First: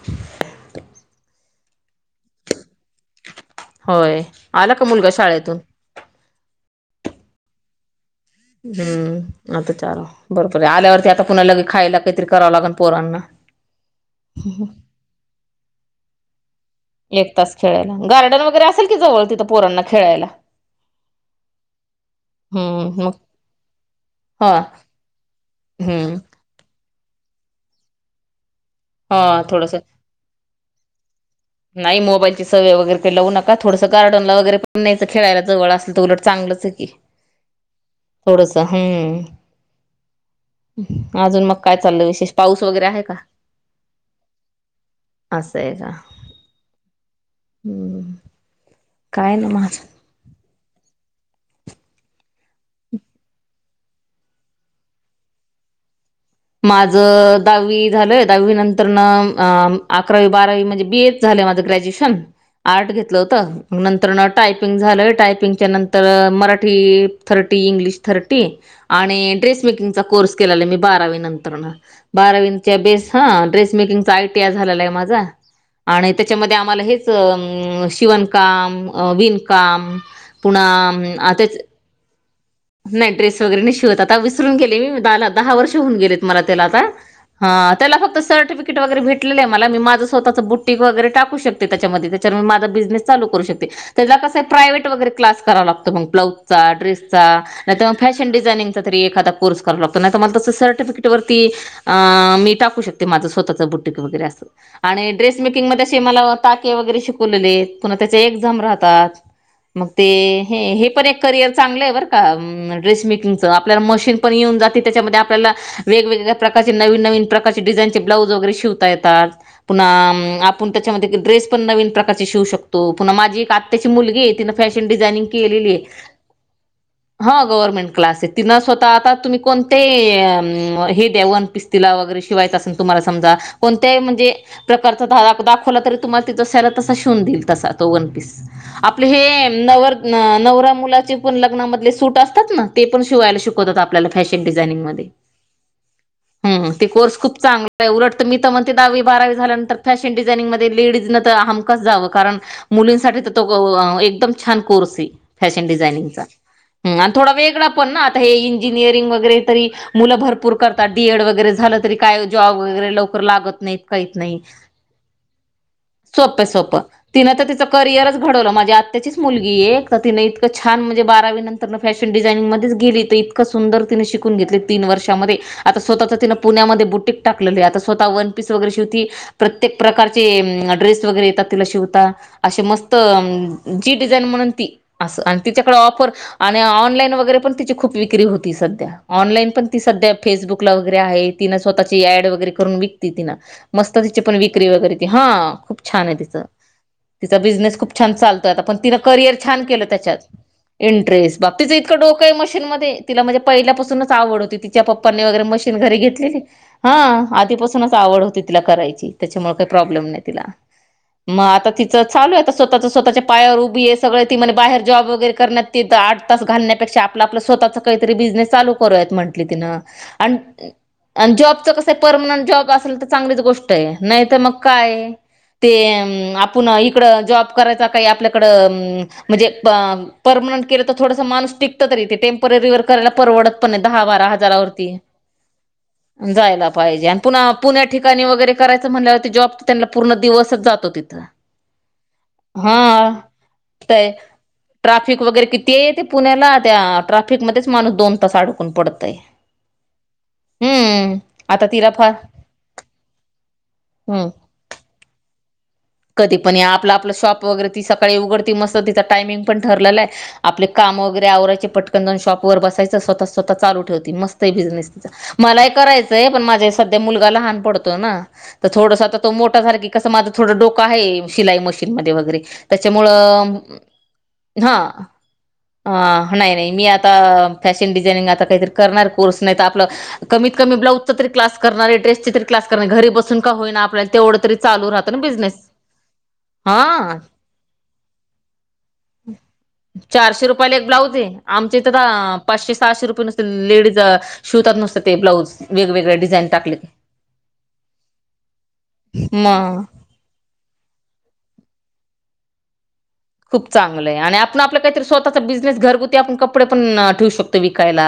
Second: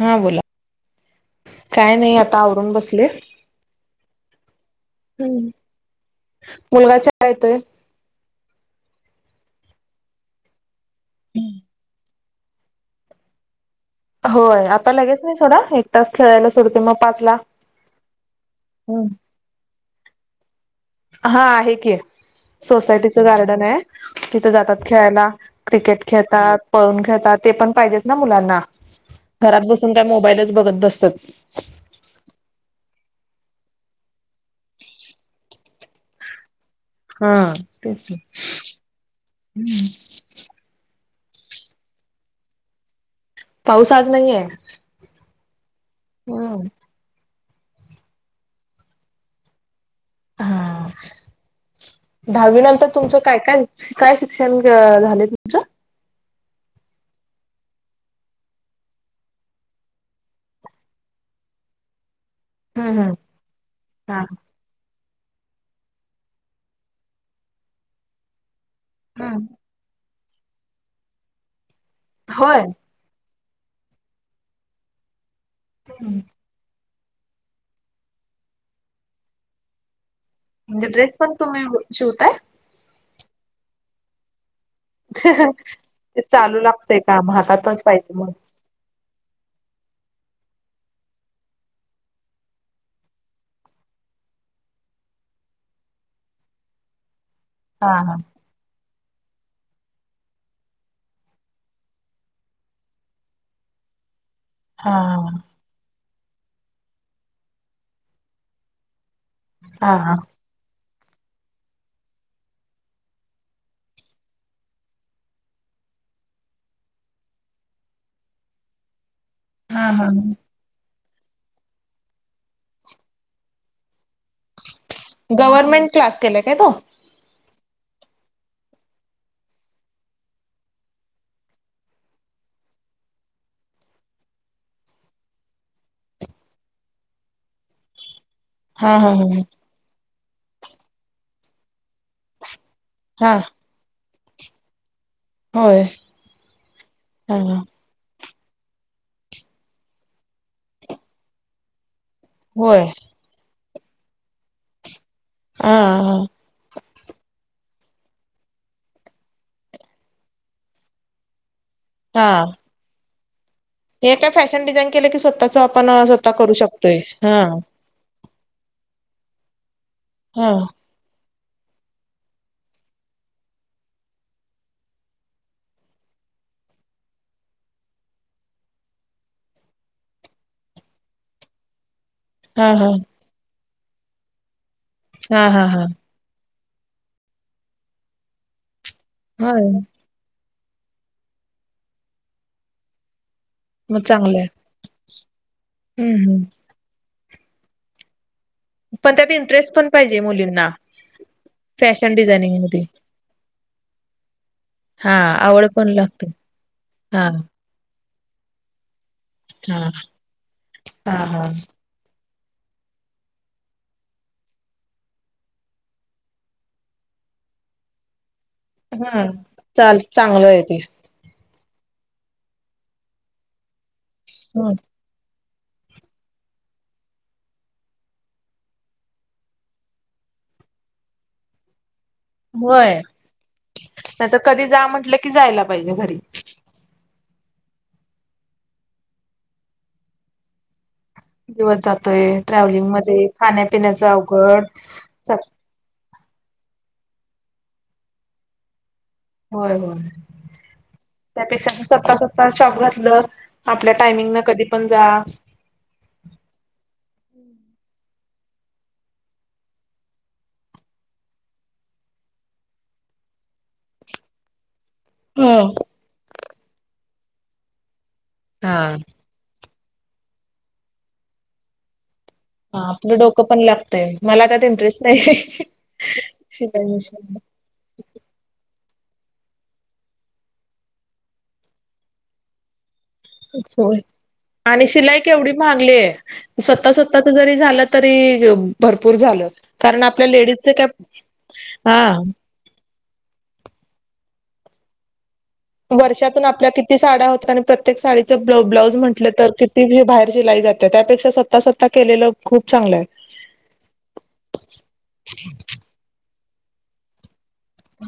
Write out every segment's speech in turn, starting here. हा बोला काय नाही आता आवरून बसले. होय आला का मुलगा हम्म शाळेतून? मुलगा येतोय. हम्म आता ल बरोबर आहे आल्यावरती आता पुन लगे खायला काहीतरी करावं लागेल पोरांना [unintelligible] होय आता लगेच नाही सोडा एक तास खेळायला सोडते मग पाच एक ला तास खेळायला गार्डन वगैरे असेल की हम्म जवळ तिथं पोरांना खेळायला हा आहे की. हम्म मग सोसायटीचं गार्डन आहे, तिथे हा जातात खेळायला, क्रिकेट हम्म खेळतात पळून घेेतात ते पण पाहिजेच ना मुलांना हा घरात थोडस बसून काय मोबाईलच बघत बसतात. नाही मोबाईलची सव वगैरे लावू नका थोडंसं गार्डन वगैरे पण नाहीयच खेयला, जवळ असलं तर उलट चांगलंच ये हा तेच ना थोडस हम्म. अजून मग काय चाललं विशेष पाऊस वगैरे आहे का. पाऊस आज नाहीये. असं आहे का हम्म काय ना माझ हा दहावी नंतर तुमचं काय काय काय शिक्षण ग झाले तुमचं माझ दहावी झालंय, दहावी नंतर मंग अकरावी बारावी म्हणजे बीए च झा माज ग्रॅज्युशन आर्ट्स हम्म घेतलं होत नंतर हम्म ना टायपिंग झालं टायपिंग त्याच्या नंतर मराठी थर्टी इंग्लिश थर्टी हा आणि ड्रेस मेकिंगचा कोर्स केलेला मी बारावी नंतर मग होय बारावीच्या बेस हं. ड्रेस मेकिंगचा आयटीआ झालेला आहे, माझा आणि त्याच्यामध्ये आम्हाला हेच उम्म्म शिवणकाम विणकाम पुण म्हणजे उम्म्म ड्रेस पण आताच तुम्ही शिवताय नाही ड्रेस वगैरे नाही शिवत आता विसरून गेले मी, दला दहा ते वर्ष होऊन गेलेत मला चालू त्याला आता लागतय काम हा हातातच त्याला पाहिजे फक्त मग. सर्टिफिकेट वगैरे भेटलेलं आहे मला मी माझं स्वतःच बुटीक वैगेरे टाकू शकते, त्याच्या मध्ये त्याच्यामुळे माज बिझनेस चालू करू शकते, त्या कसं आहे प्रायव्हेट वैगेरे क्लास कराव लागत मग ब्लाउज चा ड्रेस चा नायतर हा मंग हा. फॅशन डिजाईन चा एखादा कोर्स कराव लागत नाय तर म सर्टिफिकेट वर्ती अ मी टाकू शकते माझं स्वतः [unintelligible] [unintelligible] हा आणि ड्रेस मेकिंगमध्येध्ये असे मला टाके वगैरे शिकवलेले पुन्हा त्याचे एक्झाम राहतात मग हा ते हा. हे पण एक करियर चांगलं आहे बर का म ड्रेसमेकिंगच आपल्या मशीन पण येऊन जात त्याच्या मध्ये आपल्याला वेगगळ्या प्रकारचे नविन नविन नविन प्रकारची डिजाईनची ब्लाउज वैगेरे शिवता येतात हा पुन्हा हा. आपुन पण त्या मध्ये ड्रेस पण नवीन प्रकारची शिवू शकतो पुन्हा माझी एक आत्याची मुलगी हे ती फॅशन डिझायनिंग की केलेली गव्हर्नमेंट क्लास केलाय काय तो? गव्हर्मेंट क्लासेस तिन स्वतः आता तुम्ही कोणतेही उम्म्म हे द्या वनपीस तिला वैगेरे तुम्हाला समजा कोणत्याही म्हणजे प्रकरचा धागा दाखवला तर [unintelligible] शिवून देईल तसा तो वनपीस हा आपले हा ह हे नवर नवरा मुलाचे पण लग्नामधले सूट असतात ना ते पण हा शिवायला शिकवतात आपल्याला फॅशन डिझायनि मध्ये होय हम्म ते कोर्स हा खूप चांगला आहे उलट मी तर म्हणते दहावी बारावी झाल्यानंतर फॅशन डिझायनंग मध्ये लेडीज ने त हमकाज जावं कारण होय मुलींसाठी तर तो गव एकदम छान कोर्स हे फॅशन हा हा. डिझानिंगचा हम आणि थोडा वेगंला पण ना आता हे इंजिनिरंगर वैगेरे तरी मुलं भरपूर करतात डीएड वगरे झाल तरी काय हा जॉब वगैरे लवकर लागत नाही काहीच हे काय नाही फॅशन डिझाईन केलं की स्वतःच आपण स्वतः सोप करू सोप शकतोय तिन हा. तर तिच करियरच घडवलं आताचीच मुलगी तर ति हा इकं छान म्हणजे बारांवी नंतर ॅशन डिझान गेली तर इतक सुंदर तिने शून घेत तीन वर्षा आ स्वतः मध्ये बुटीक टाकलेली ये आता स्वतः वन पीस वैगेरे शिवती प्रत्येक प्रकार च्या ड्रेस वैगेरे येतेय अशी हा मस्त हा जी देसाईन म्हणाल ते हा शिवती हा हा आणि ऑनलाईन वगैरे पण तिची खूप विक्री होती सध्या ऑनलाईन पण होय ती सध्या फेसबुक कला वगैरे आहे तिं स्वतःची अड वगैरे करून विकती तिं मस्त मग तिची पण चांगलंय विक्री वगैरे ती हा खूप छान हम्म आहे तिचं हम्म. तिचा बिझनेस खूप छान चालतोयता पण तिन त्यात करिअर छान इंटरेस्ट केलं पण त्याच्यात पाहिजे मुलींना इंटरेस्ट बाप तिचं इतं फॅशन डोकं आहे डिझायनिंग मशीन मध्ये तिला म्हणजे पहिल्यापासूनच आवड होती तिच्या हा पप्पनी वगैरे आवड मशीन पण घरी लागते. घेतलेली हा आधीपासूनच आवड होती तिला करायची त्याच्यामुळे काही हा प्रॉब्लेम नाही तिला हा मग हा. आता तिचं चालू आहे स्वतःच्या स्वतःच्या पायावर उभी आहे सगळं ती म्हने बाहेर जॉब वगैरे करण्यात घालण्यापेक्षा आपलं आपला स्वतचा काहीतरी बिझनेस चालू करायचं हा म्हटली तीना चाल चांगलं आहे ते कस परमनंट जॉब असेल तर चांगलीच गोष्ट आहे नाही तर मग हम्म. काय ते आपण इकडं जॉब करायचा काही आपल्याकडे म्हणजे परमनट के थोड माणस टिकत तरी टेम्पररीवर होय करायला परवडत पण दहा बारा नाहीतर कधी जा हजारावरती म्हटलं की जायला पाहिजे घरी जायला पाहिजे पुन्हा पुण्या ठिकाणी वगैरे करायचं म्हणल्यावर ते जॉब त्यांना पूर्ण दिवसच जात हो दिवस जातोय ट्रॅव्हलिंग मध्ये खाण्यापिण्याच अवघड ट्राफिक वगैरे किती ते ते पुण्याला त्या ट्रॅफिकमध्येध्येच माणूस दोन तास अडकून पडत होय होय आता त्यापेक्षा तिला स्वत फार स्वत शॉप घातलं आपल्या हम्म टायमिंग न कधी पण जा कधी पण या आपला आपलं शॉप वगैरे ती सकाळी उघडती मस्त तिचा टाइमिंग पण ठरलेलं आहे आपले काम वगैरे आवरायचे पटकन शॉप वर बसायचं स्वतः स्वतः चालू ठेवती मस्त तिचा बिझनेस मलाही हा करायचंय पण माझा सध्या मुलगा लहान पडतो ना तर हा थोडस आता तो मोठा सारखी कसं माझं थोड डों आहे शिलाई मशीन मध्ये वगैरे हा आपलं डोकं त्याच्यामुळं पण लागतय मला त्यात हा इंटरेस्ट नाही अ नाही-नाही शिलाई मी आता मशीन फॅशन डिझाइनिंग आता काहीतरी करणार कोर्स नाईतर आपल कमीत-कमी ब्लाउज तरी क्लास करणार. ड्रेस तरी क्लास करणार. बसून का होईना. आपल्याला तेवढं तरी चालू राहत ना बिझनेस. ले स्वतः हा स्वतःच झाल तरी. भरपूर झाल. कारण आपल्या चारशे लेडीस च. रुपयाला एक ब्लाउज आहे. आमच्या इथ पाचशे-सहाशे रुपये नुसते लेडीज शिवतात नुसते ते ब्लाऊज. वेगवेगळ्या वर्षातून डिझाईन आपल्या टाकले किती की साड्या होतात. आणि प्रत्येक साडीचं ब्लाउज म्हटलं तर मग किती बाहेर शिलाई जाते. त्यापेक्षा स्वतः-स्वतः केलेलं खूप चांगलं आहे. खूप चांगलं आहे. आणि आपण आपलं काहीतरी स्वतःचा बिझनेस घरगुती आपण कपडे पण ठेवु शकतो विकायला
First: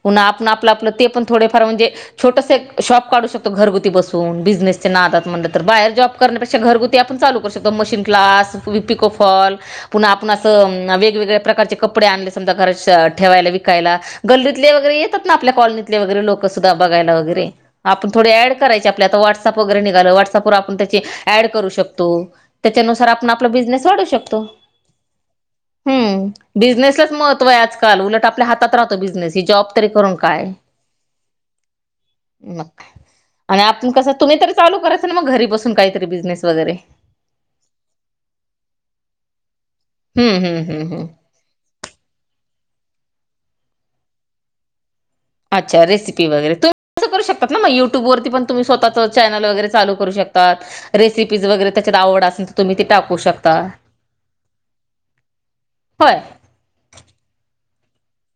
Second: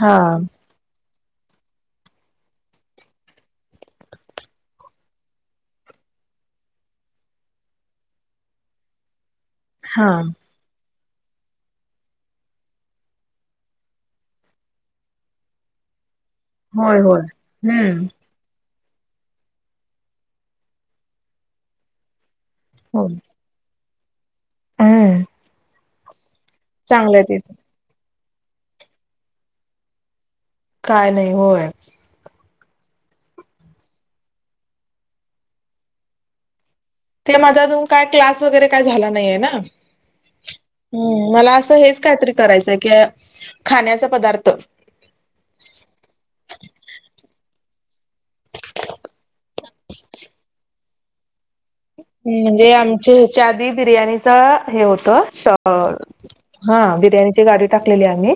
हा आपण आपलं आपण ते पण तोड फार म्हणजे छोटस एक शॉप काढू शकतो घरगुती बसून बिझनेसचे नादात म्हटलं तर बाहेर जॉब घरगुती आपण चालू करून शकतो मशीन क्लास पिको, फॉल हा वेगवेगळ्या प्रकारचे कपडे आणले समजा घरात ठेवायला, विकायला गल्लीतले वगैरे येतात ना आपल्या कॉलनीतले लोक कस होय बगायला होय वैगेरे हम्म. आपण थोड ऍड करायची आपल्या आता व्हॉट्सअप वगैरे निघालं व्हॉट्सअपवर आपण त्याची ऍड करू शकतो. हो त्याच्यानुसार आपण आपला बिझनेस वाढवु शकतो. [unintelligible] हम. बिझनेसलाच चांगलं ते महत्त्व आहे आजकाल, उलट आपल्या हातात राहतो बिझनेस ही जॉब तरी करून काय काय नाही होय. मग आणि आपण कस तुम्ही तर चालू कराच ना मग घरी बसून काहीतरी बिझनेस वगैरे ते माझा अजून काय क्लास वगैरे काय झाला नाहीये ना. हम्म मला असं हेच काहीतरी करायच आहे क खाण्याचा पदार्थ. करतात ना मग युट्युब वरती तुम्ही स्वतःचं चैनल वगैरे चालु करु शकतात रेसिपी म्हणजे आमच हेच्या शकता आधी बिर्याणीच हे होत अ होय हा बिर्याणीची गाडी टाकलेली आम्ही,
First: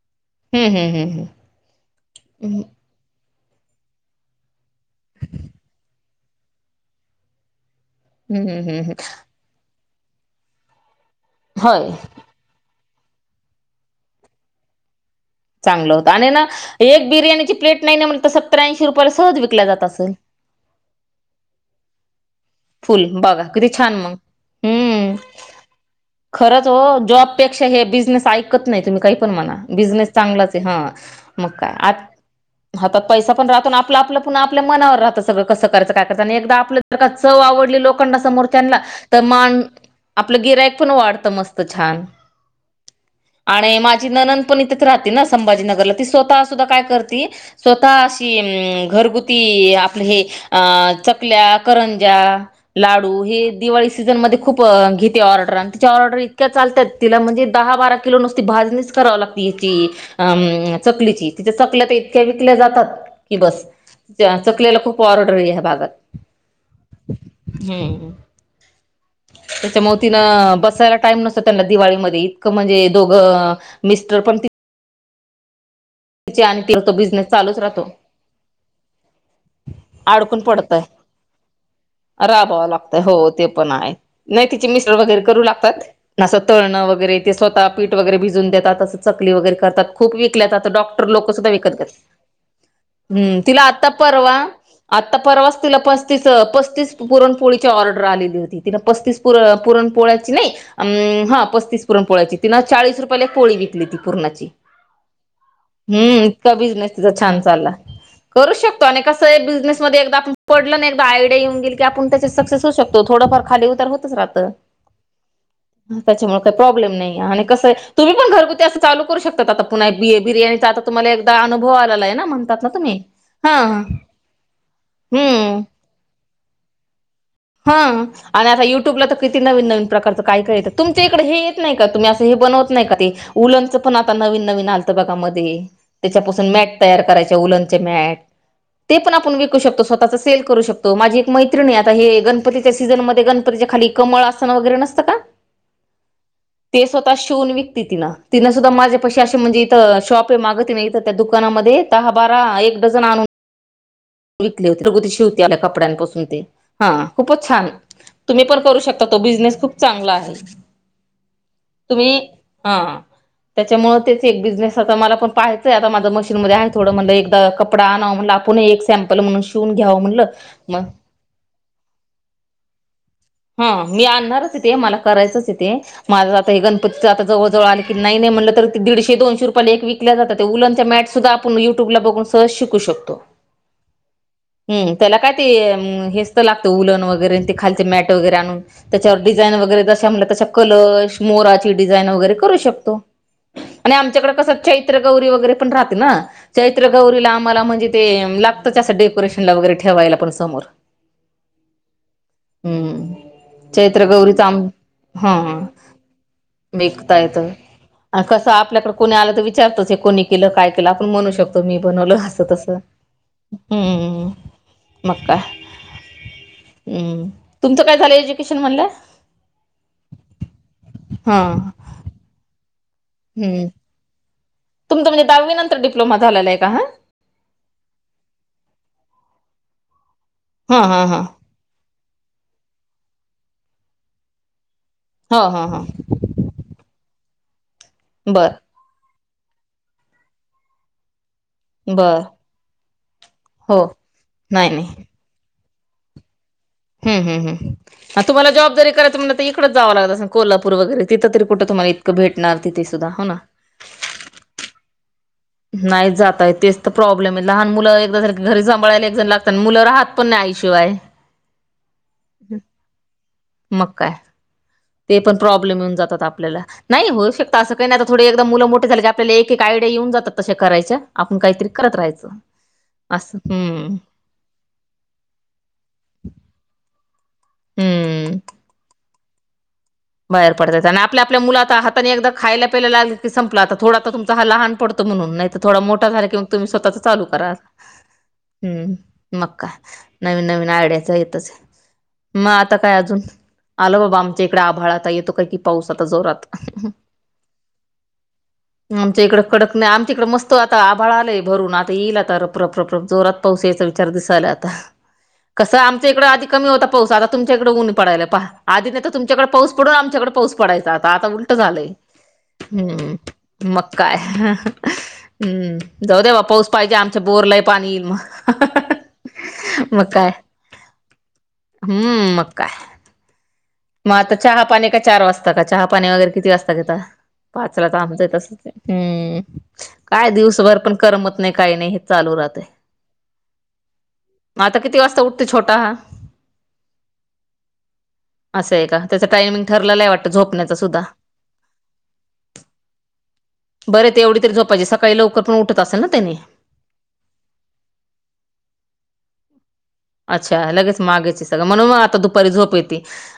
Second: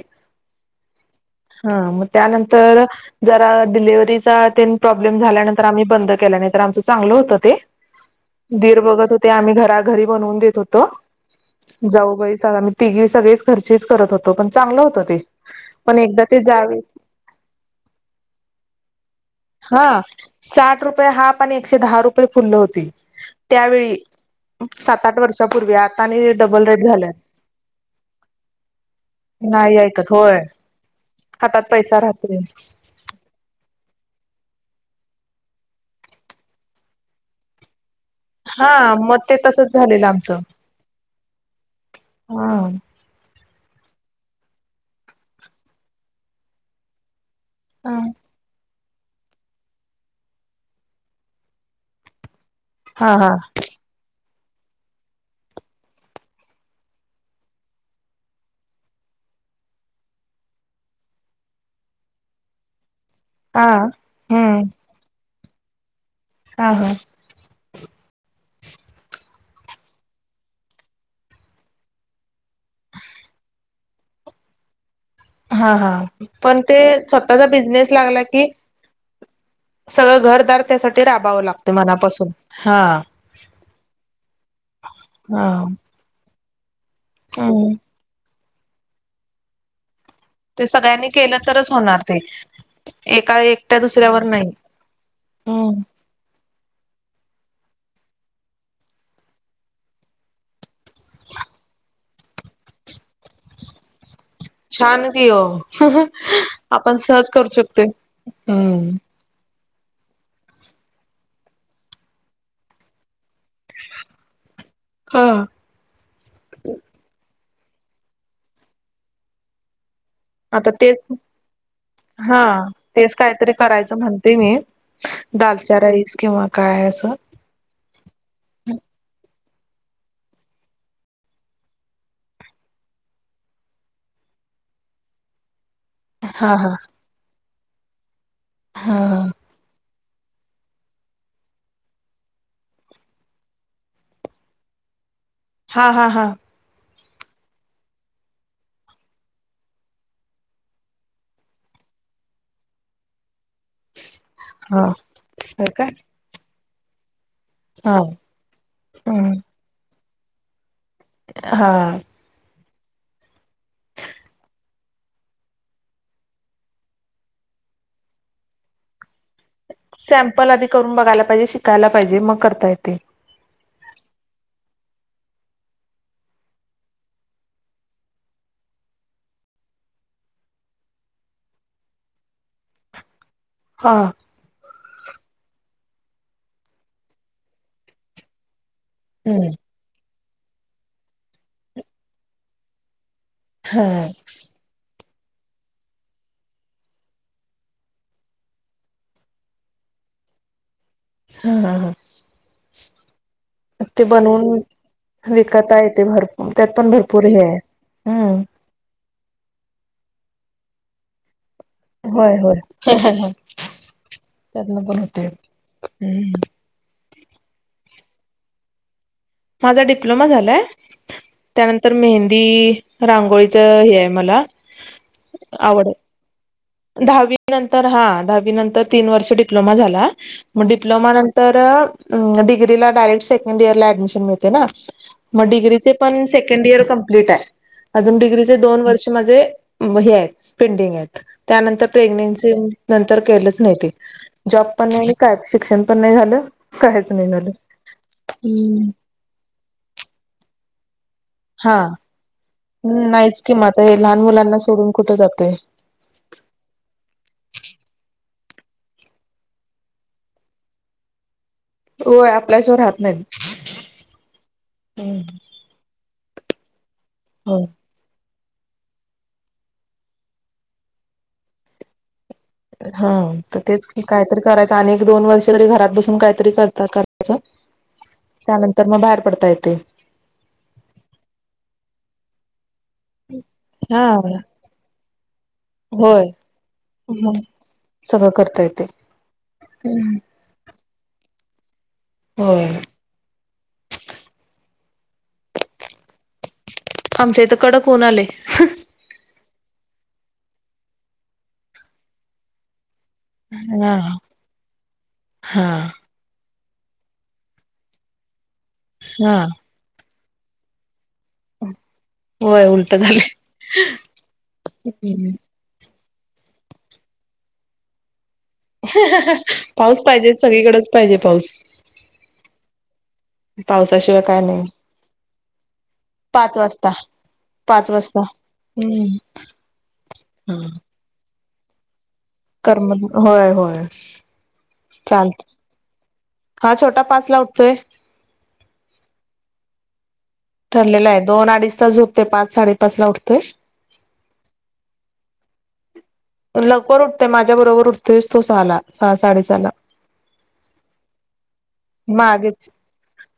हम्म हम्म हम्म हा मग हम्म त्यानंतर जरा डिलिव्हरीचा तेन प्रॉब्लेम झाल्यानंतर आम्ही बंद केला नाही तर आमचं चांगलं होतं ते [inaudible] हम्म दीर हम्म. बघत होते. आम्ही घरा घरी बनवून देत होतो. होय जाऊबाई तिघी सगळेच घरचेच करत होतो पण चांगलं होतं ते चांगलं पण होत एकदा आणि ते ना जावे एक बिर्याणीची प्लेट नाही ना म्हणत सत्तर, ऐंशी रुपयाला सहज विक हा. साठ रुपये हाप आणि एकशे दहा रुपये फुल होती फुल बघा किती छान त्यावेळी मग सात हम्म आठ वर्षापूर्वी आता आणि खरंच डबल ओ रेट झाल्यात जॉब हे पेक्षा बिजनेस ऐकत नाही तुम्ही काही म्हणा. नाही बिझनेस ऐकत होय चांगलाच आहे. हा मग हातात काय पैसा राहत नाही. हातात पैसा पण राहतो आणि आपलं, आपल आपल्या मनावर राहतं सगळं कसं करायचं, काय करायच आणि एकदा आपली जर का चव आवडली लो खंदा समोरच्यांना हा मग तर ते मान तसच झालेलं आमचं आपलं गिर्यायक पण वाढतं मस्त, छान. हा. आणि माझी नणंद पण इथच राहती ना संभाजीनगरला ती स्वतः सुद्धा काय करती स्वतः हा अशी अ घरगुती आपले हे अ चकल्या, कर ज्या, हा लाडू हा. हे दिवाळी सीज खुप घेते ऑर्डर आणि ति ऑर्डर इतक्या चालतात तिला म्हणजे दहा, बारा किलो नुसती भाजणीच कराव लागती. अ चकलीची तिच्या चकल्या तर इतक्या विकल्या जातात कि बस हा हम्म चकलीला खूप ऑर्डर आहे या भागात. हा हा हो हो. त्याच्या मुळ तिनं बसायला टाइम नसतो त्यांना दिवाळीमध्ये इतकं म्हणजे दोघं मिस्टर पण हा हा तिची पण आणि ती ते तो बिझनेस स्वतःचा चालूच राहतो बिझनेस लागला की [inaudible] सगळं अडकून घरदार पडतय, त्यासाठी राबावं लागते मनापासून राबाव हा लागतय हो ते पण आहे नाही तिचे मि स्टर वगैरे करू हा लागतात. तळण वगैरे ते स्वतः हम्म पीठ वगैरे भिजून देतात, अस चकली वगैरे करतात खूप घेतल्यात ते आता डॉ. सगळ्यांनी लोक केलं सुद्धा विकत तरच घेतात. होणार ते एका हम् तिला एकट्या आता दुसऱ्यावर परवा नाही आता परवाच तिला हम्म पस्तीस पस्तीस पुरणपोळी ऑडर आलेली तिला पसतीस पोळ ह्याची नई पसतीस पोळ्याची. चाळीस रुपयाला पोळी विकली ती पूरनाची. छान की ओ. हम् इतका बिझनेस तिचा छान चालला शकतोय करू शकतो हम्म आणि कस बिझनेस. एकदा आपण पडलं एकदायडया येऊ गेल की आपण त्याचे सक्सेस हो शकतोथोडंफार. खाली उतार होतच राहत हा त्याच्यामुळे काही प्रॉब्लेम नाही. कसं तुम्ही पण घरगुती असं चाल करू शकात आता पु बि बिरयाणी. आता हा तुम्ही तेच काहीतरी हा करायचं म्हणते मी. हम्म दालच्या राईस किंवा काय असं. हा आणि आता युट्यूबला तर कि.. नवीन नवीन प्रकारच काय काय य तुमच्या इकडे हे येत नाही का तुम्ही असं हे बनवत नाही का ते उचंण आता न नवीन नवीन आलतं बघामध्ये. त्याच्यापासून हा हा मॅट तयार करायचे उलंचे मॅट हा ते पण आपण विकू शकतो स्वतः सेल करू शकतो माझी एक मैत्रणी आता हे. गणपतीच्या सीझन मध्ये गणपतीच्या खाली कमळसन वगैरे नसतं का. हा हा हा ते स्वतः शिवून विकती तिं तिनं सुद्धा माझ्या पशी अे म्हणजे इथं शॉप मागत ना इथं त्या दुकानामध्ये. दहा बारा एक डझन आणनून. विकली होती हा रघुती शिवती आपल्या होय काय कपड्यांपासून ते हा खूपच छान हा तुम्ही पण करू शकता तो हम्म बिझनेस खूप चांगला आहे. हा. तुम्ही हा. त्याच्यामुळे तेच एक बिझनेस आता मला पण पाहायंय आता माझं मशीनमध्ये आहे थोडं म्हटलं एकदा कपडा आणावा म आपण एक सॅम्पल म्हणून शिवून घ्यावं म्हणलं सॅमपल आधी मग करून बघायला पाहिजे शिकायला पाहिजे मग करता येतय. हा मी आणणारच इथे मला करायचंच इथे माझं आता हे गणपती आता जवळ जवळ आलं की नाई नाई म्हणलं तर ती दीडशे दोनशे रुपयाला एक विकल्या जातात उलट आमच्या मॅट सुद्धा आपण युट्यूबला बघून सहज शिकू शकतो. हा हम्म त्याला काय ते हेचतर लागत उलण वगैरे ते खालचे मॅट वगैरे आणून त्याच्यावर हम्म डिझाईन वगैरे जशा म्हटल्या तश्या कलर मोराची डिझाईन वगैरे करू शकतो. हा आणि आमच्याकडे कस चैत्र गौरी वगैरे पण राहते ना चैत्र गौरीला आम्हाला म्हणजे ते ला तच अस डेकोरेशनला वगैरे ठेवायला पण समोर. ह हा हा. हम्म ते चैत्र गौरीचा बनवून हा विकता येते भरपूर त्यात पण विकता भरपूर येत हे आहे हम्म कसं आपल्याकड कोणी आलं तर विचारतच हे कोणी केलं काय केलं आपण म्हणू शकतो मी बनवलं होय अस होय तसं. हम्म त्यातन पण मग होते का हम्म. हम्म तुमचं काय झालं एज्युकेशन म्हटला? माझा डिप्लोमा झालाय हा त्यानंतर मेहंदी रांगोळीच हे आहे मला. तुमच म्हणजे दहावी नंतर आवड डप्लोमा झालेला आहे का हा? दहावी नंतर हा दहावी नंतर तीन वर्ष डिप्लोमा झाला. मग हा हा डिप्लोमा हा नंतर डिग्रीला डायरेक्ट सेकंड इयरला ऍडमिशन मिळते ना. हो मग हा हा डिग्रीचे पण सेकंड इर कंप्लीट ए अजून बर डिग्रीचे दोन वर्ष ते माझे हे हायत पेंटिंग हायत. त्यानंतर बर प्रेग्नेन्सी नंतर केलंच नाही हो ते जॉब पण नाही काय शिक्षण पण नाही झालं. काहीच हम्म नाही हम्म झालं. हम्म तुम्हाला जॉब जरी हम्म. करायं म्हटलं इकडच जावं लागत अस कोल्हापूर वगैरे तिथ तरी कुठ तुम्हाला इतकं भेट हुं नाहीच कि म आता हे लहान मुलांना सोडून कुठं जात नाही जातायेत तेच तर प्रॉब्लेम ए लहान मुलं एकदा जर घरी सांभाळायला एकजण लागत, मुलं राहत पण नाही आईशिवाय. होय आपल्याशिवाय राहत नाहीत. मग काय, ते पण प्रॉब्लेम येऊन जातात आपल्याला. नाही होऊ शकत, हो असं काय नाय आता थोडे मुलं मोठे झाले की आपल्याला एक एक आयडिया येऊन जातात, तस्या करायच्या आपण काहीतरी करत राहायचं. हा असं तर तेच हम्म की कायतरी करायचं आणि एक दोन वर्ष तरी घरात बसून काहीतरी करता कर च हम्म त्यानंतर मग बाहेर पडता येतय. बाहेर पडता येत आणि आपल्या, आपल्या, मुलं आता हाताने एकदा खायला प्यायला लागल की संपला आता, थोडा आता तुमचा हा लहान पडत तो म्हणून नाही त थोडा मोठा झाला होय. की मग तुम्ही स्वतःच चालू मग करा. सगळं करता येते. हूं मगकाय हम्म. नवीन नवीन आयड्या च येत च म होय. आता काय अजून, आलं बाबा आमच्या इकड आभाळात तो काय की पाऊस आता जोरात आमच्या इथं कडक ऊन आलय. आमच्या ईक कडक नाई आमच्या इकडे मस्त आता आभळ आलय भरून आता येईल आता रप रप रप. जोरात पाऊस येयांचा हा विचार दिसाला आता कसं हा आमच्याइकड आधी कमी होता पाऊस, आता तुमच्याकडे ऊन पडायला पहा, आधी नाही त तुमच्याकडे पाऊस पडून आमच्याकडे पाऊस पडायचा आता उलट झालंय होय उलट हूं झालय. मग काय हूं! जाऊ दे बा पाऊस पाहिजे, आमच्या बोरलाय पाणी येईल मग पाऊस मग काय पाहिजे सगळीकडच, पाहिजे पाऊस. हम्म मग काय मग पावसाशिवाय आता काय चहा नाही. पाणी का चार वाजता का चहा पाणी वगैरे किती वाजता घेता? पाचला पाच त वाजता आमचं तसच हम्म हाय, काय दिवसभर पण करमत नाही काही नाही. चालू राहतय. कर्म होय, होय. आता किती वाजता चालत उठते छोटा हा? हा छोटा पाच ला उठतोय. असं का त्याचा टायमिंग ठरलाय वाट ठरलेलं आहे दोन अडीच तास झोपतोय, पाच साडेपाच ला उठतोय. बरे ते एवढी तरी झोपायची सकाळी लवकर पण उठत असेल ना त्यानी? लवकर उठतोय, माझ्या बरोबर उठतोयच तो सहाला, सहा साडेसहा ला अच्छा लगेच मागेच सगळं, म्हणून मग आता दुपारी मागेच झोप येती